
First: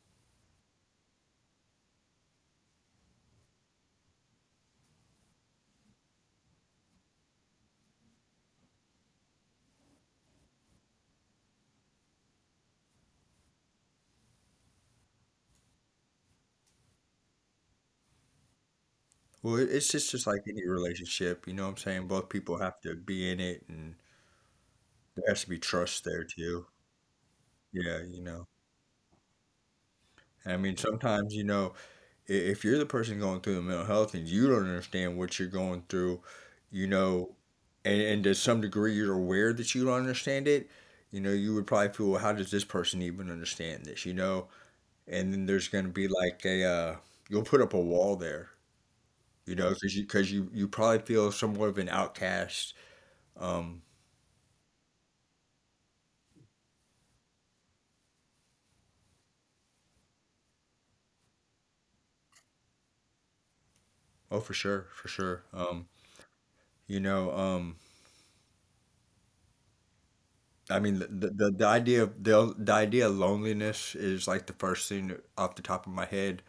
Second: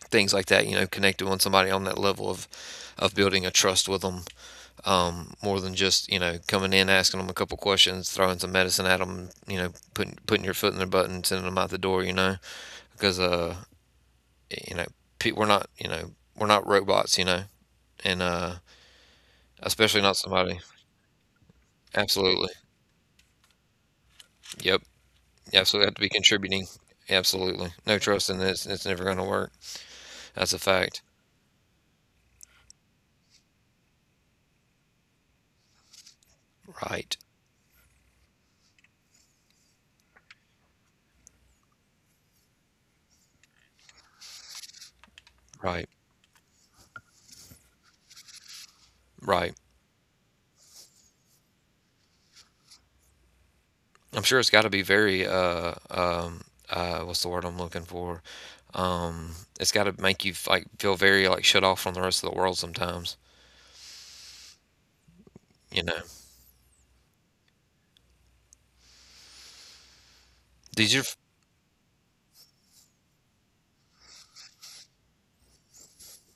Speaker 1: things like that. You know, connecting with somebody on that level of building a trust with them, more than just you know coming in, asking them a couple questions, throwing some medicine at them, you know, putting your foot in their butt and sending them out the door. Because uh, you know, we're not, you know, we're not robots, you know, and
Speaker 2: Well, it's
Speaker 1: especially not
Speaker 2: just like
Speaker 1: somebody.
Speaker 2: any relationship, you know what I'm saying? Both
Speaker 1: Absolutely.
Speaker 2: people have to be in it and
Speaker 1: Yep.
Speaker 2: there has to be
Speaker 1: Absolutely have to be
Speaker 2: trust there
Speaker 1: contributing.
Speaker 2: too.
Speaker 1: Absolutely. No
Speaker 2: Yeah, you
Speaker 1: trust in
Speaker 2: know.
Speaker 1: this. It's never going to work. That's a
Speaker 2: I mean,
Speaker 1: fact.
Speaker 2: sometimes, you know, if you're the person going through the mental health and you don't understand what you're going through, you
Speaker 1: Right.
Speaker 2: know, and to some degree you're aware that you don't understand it, you know, you would probably feel, well, how does this person even understand this, you know? And then there's
Speaker 1: Right.
Speaker 2: going to be like you'll put up a wall there, you
Speaker 1: Right.
Speaker 2: know, cause you probably feel somewhat of an outcast. Um,
Speaker 1: I'm sure it's got to be very, what's the word I'm looking for? Um, it's got to make you like feel very like shut off from the rest of the world sometimes,
Speaker 2: oh, for sure, for sure.
Speaker 1: you know.
Speaker 2: You know, I mean,
Speaker 1: These are f-
Speaker 2: the idea of the idea of loneliness is like the first thing off the top of my head.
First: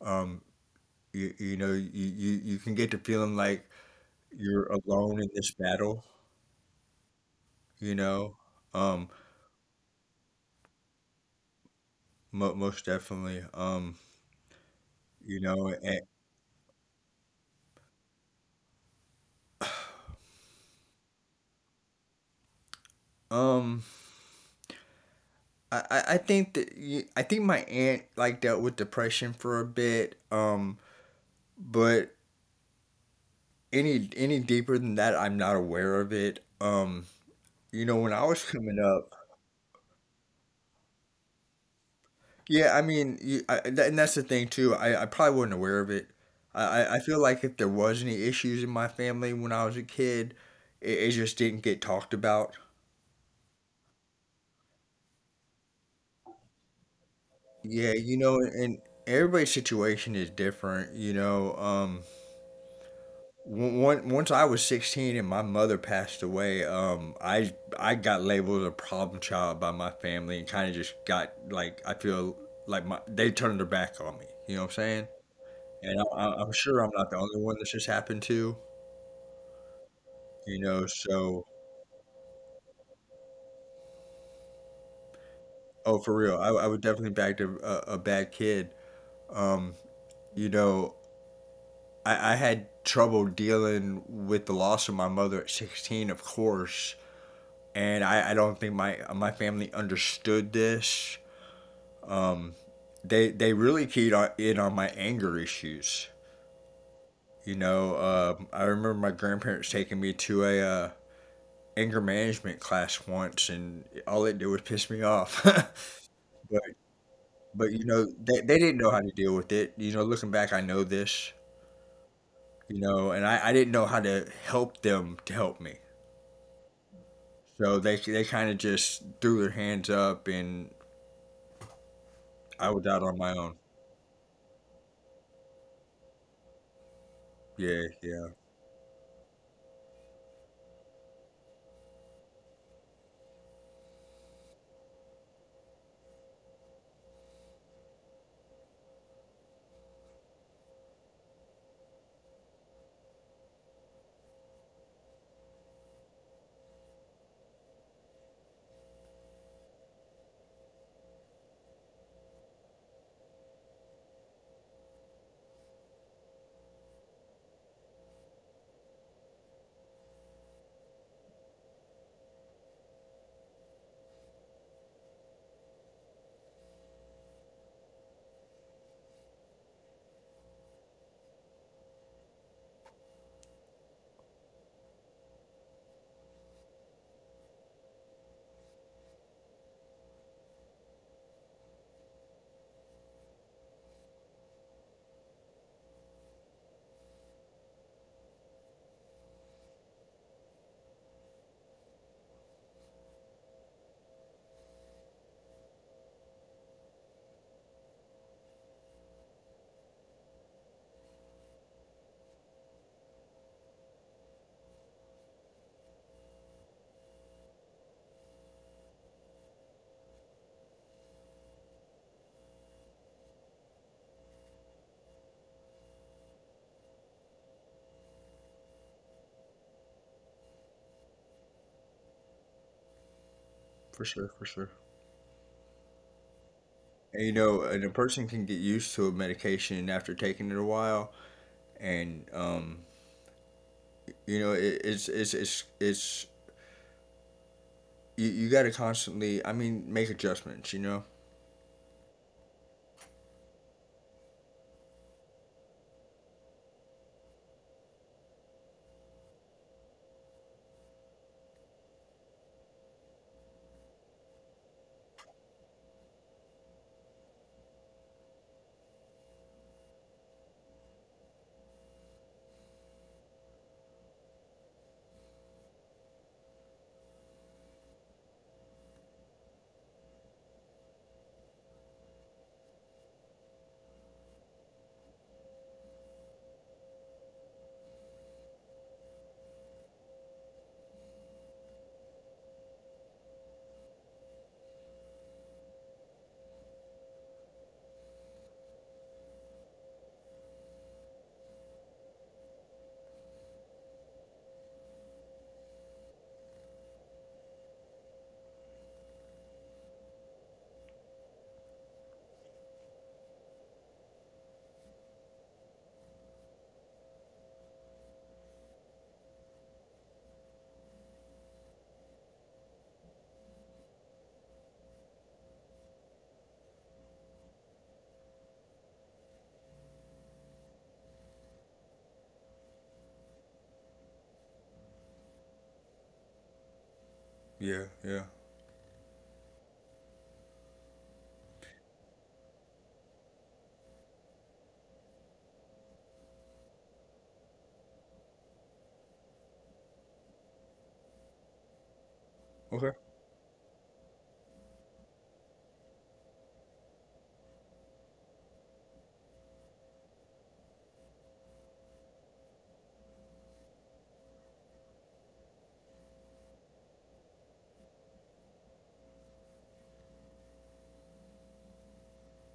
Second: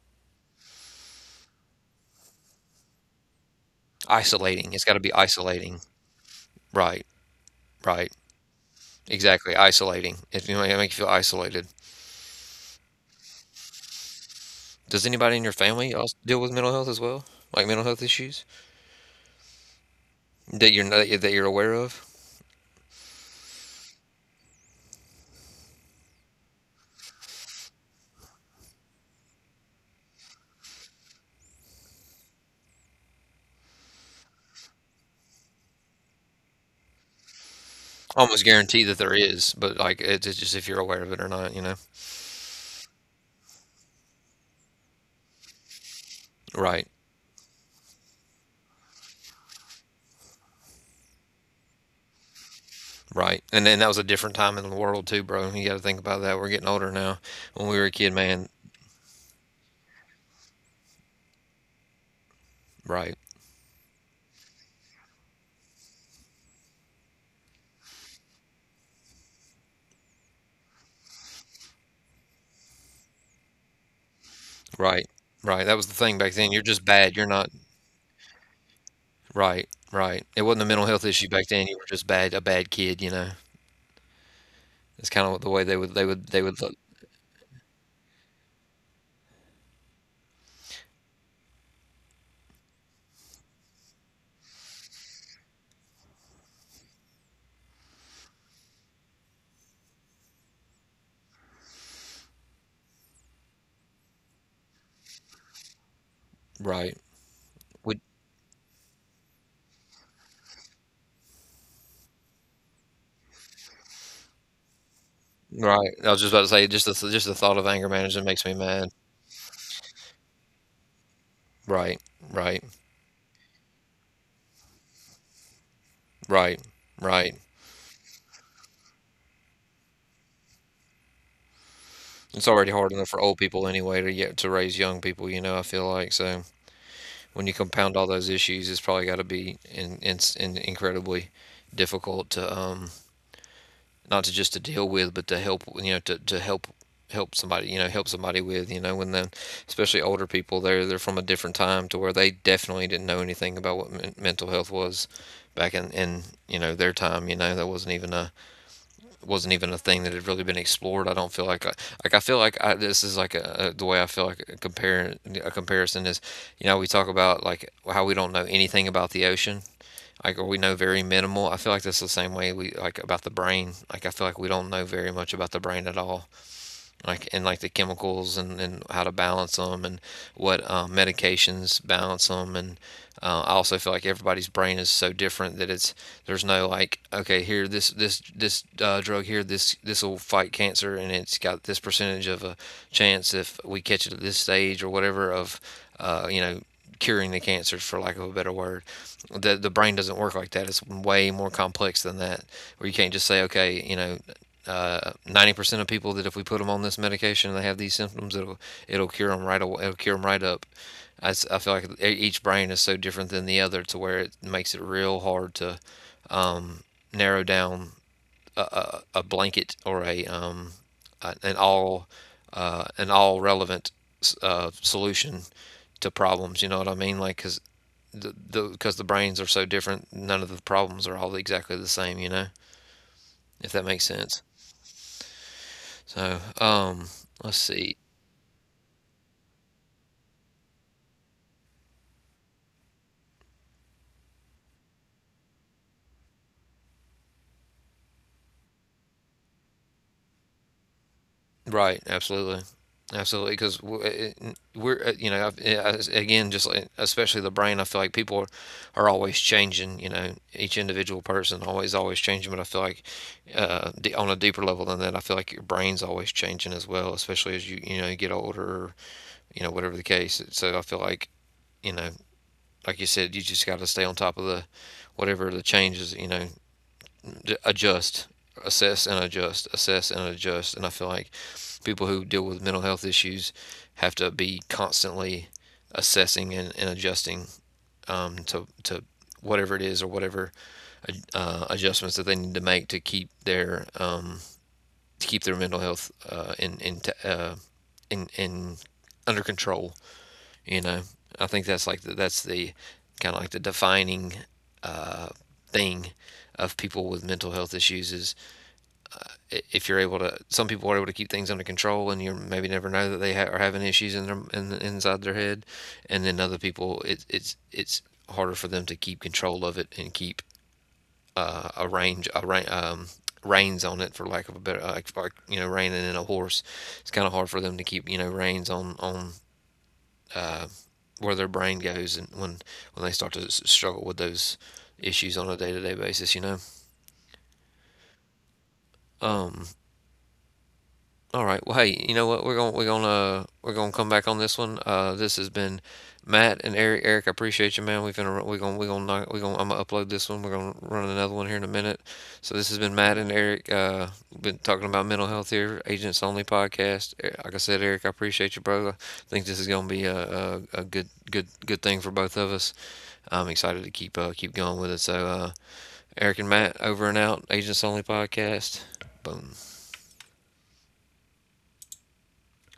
Speaker 2: Um, you know, you can get to feeling like you're
Speaker 1: Isolating. It's got to be
Speaker 2: alone in this
Speaker 1: isolating.
Speaker 2: battle,
Speaker 1: Right.
Speaker 2: you
Speaker 1: Right.
Speaker 2: know? Um,
Speaker 1: Exactly, isolating. If you know, it make you feel isolated.
Speaker 2: mo most definitely.
Speaker 1: Does anybody in your
Speaker 2: You
Speaker 1: family
Speaker 2: know,
Speaker 1: else
Speaker 2: and,
Speaker 1: deal with mental health as well? Like mental health issues that you're not, that you're aware of?
Speaker 2: um, I think that I think my aunt like dealt with depression for a bit. But any deeper than that, I'm not aware of it. You know, when I was
Speaker 1: Almost
Speaker 2: coming
Speaker 1: guarantee that
Speaker 2: up.
Speaker 1: there is, but like it's just if you're aware of it or not, you know?
Speaker 2: Yeah, I mean, and that's the thing too. I probably wasn't aware of it. I,
Speaker 1: Right,
Speaker 2: I I feel like if there was any issues in my family when I was a kid, it just didn't get talked about.
Speaker 1: right. And then that was a different time in the world too, bro. You got to think about that. We're getting older now. When we were
Speaker 2: Yeah,
Speaker 1: a kid,
Speaker 2: you know,
Speaker 1: man,
Speaker 2: and everybody's situation is different. You know,
Speaker 1: right,
Speaker 2: once I was 16 and my mother passed away, I got labeled a problem child by my family and kind of just got like I feel like my they turned their back on me. You know what I'm saying?
Speaker 1: right, right. That was the
Speaker 2: And
Speaker 1: thing back then.
Speaker 2: I'm
Speaker 1: You're
Speaker 2: sure
Speaker 1: just
Speaker 2: I'm not
Speaker 1: bad.
Speaker 2: the
Speaker 1: You're
Speaker 2: only
Speaker 1: not
Speaker 2: one this has happened to.
Speaker 1: right, right. It wasn't a
Speaker 2: You
Speaker 1: mental health
Speaker 2: know,
Speaker 1: issue back
Speaker 2: so
Speaker 1: then. You were just bad, a bad kid. You know, it's kind of the way
Speaker 2: oh for
Speaker 1: they
Speaker 2: real,
Speaker 1: would look.
Speaker 2: I would definitely back a bad kid. um you know, I had trouble dealing with the loss of my mother at 16, of course, and I don't think my family understood this. um they really keyed in on my anger issues.
Speaker 1: Right.
Speaker 2: You know,
Speaker 1: We
Speaker 2: I remember my grandparents taking me to a anger management class once, and all it did was piss me off.
Speaker 1: Right, I was just about to
Speaker 2: But
Speaker 1: say, just the th just the thought of
Speaker 2: But you
Speaker 1: anger
Speaker 2: know,
Speaker 1: management makes
Speaker 2: they
Speaker 1: me
Speaker 2: didn't know
Speaker 1: mad.
Speaker 2: how to deal with it. You know, looking back, I know this.
Speaker 1: Right, right,
Speaker 2: You know, and I didn't know how to help them to help me.
Speaker 1: right, right.
Speaker 2: So they kind of just threw their hands up, and
Speaker 1: It's
Speaker 2: I
Speaker 1: already
Speaker 2: was
Speaker 1: hard
Speaker 2: out
Speaker 1: enough
Speaker 2: on
Speaker 1: for
Speaker 2: my
Speaker 1: old
Speaker 2: own.
Speaker 1: people anyway to raise young people, you know, I feel like, so when you
Speaker 2: Yeah,
Speaker 1: compound all
Speaker 2: yeah,
Speaker 1: those issues, it's probably gotta be in ins in incredibly difficult to, not to just to deal with, but to help, you know, to help help somebody, you know, help somebody with, you know, when then especially older people, they're from a different time to where they definitely didn't know anything about what mental health was back in you know their time. You know, that wasn't even a thing that had really been explored. I don't feel like I feel like this is like the way I feel like a comparison is, you know, we talk about like how we don't know anything about the ocean, or we know very minimal. I feel like that's the same way we like about the brain. Like I feel like we don't know very much about the brain at all, like and like the chemicals, and how to balance them, and what medications balance them, and I also feel like everybody's brain is so different that it's there's no like, okay, here this this this drug here, this will fight cancer, and it's got this percentage of a chance if we catch it at this stage or whatever of, you know, curing the cancers, for lack of a better word. The brain doesn't work like that. It's way more complex than that, where you can't just say, okay, you know, 90% of people that if we put them on this medication and they have these symptoms, it'll it'll cure them right away. It'll cure them right up. I feel like each brain is so different than the other to where it makes it real hard to um, narrow down a blanket or a an all an all relevant, solution to problems. You know what I mean? Like the because the brains are so different, none of the problems are all exactly the same. You know, if that makes
Speaker 2: for
Speaker 1: sense.
Speaker 2: sure, for sure.
Speaker 1: So
Speaker 2: And
Speaker 1: let's
Speaker 2: you know,
Speaker 1: see.
Speaker 2: and a person can get used to a medication after taking it a while, and you know, it, it's you, you got to constantly. I mean, make adjustments. You know.
Speaker 1: Right, absolutely. Absolutely, because you know, yeah, again, just like, especially the brain, I feel like people are always changing, you know, each individual person always, always changing. But I feel like on a deeper level than that, I feel like your brain's always changing as well, especially as you, you know, you get older, or, you know, whatever the case. So I feel like, you know, like you said, you just got to stay on top of the, whatever the changes, you know, adjust, assess and adjust, assess and adjust. And I feel like people who deal with mental health issues have to be constantly assessing and adjusting, to whatever it is or whatever adjustments that they need to make to keep their mental health in under control. You know, I think that's like the, that's the kind of like the defining, uh, thing of people with mental health issues is, if you're able to, some people are able to keep things under control, and you maybe never know that are having issues in their inside their head, and then other people, it's harder for them to keep control of it and keep a range a ra- reins on it, for lack of a better, like you know, reining in a horse. It's kind of hard for them to keep you know reins on uh, where their brain goes, and when they start to struggle with those issues on a day to day basis, you know.
Speaker 2: Yeah, yeah.
Speaker 1: Um, All right. Well, hey, you know what? We're going to come back on this one. This has been Matt and Eric. Eric, I appreciate you, man. We're going to we're going to we're going to we're going I'm going to upload this one. We're going to run another one here in a minute. So this has been
Speaker 2: Okay.
Speaker 1: Matt and Eric. Been talking about mental health here, Agents Only podcast. Like I said, Eric, I appreciate you, brother. I think this is going to be a good thing for both of us. I'm excited to keep keep going with it. So Eric and Matt over and out. Agents Only podcast. Boom.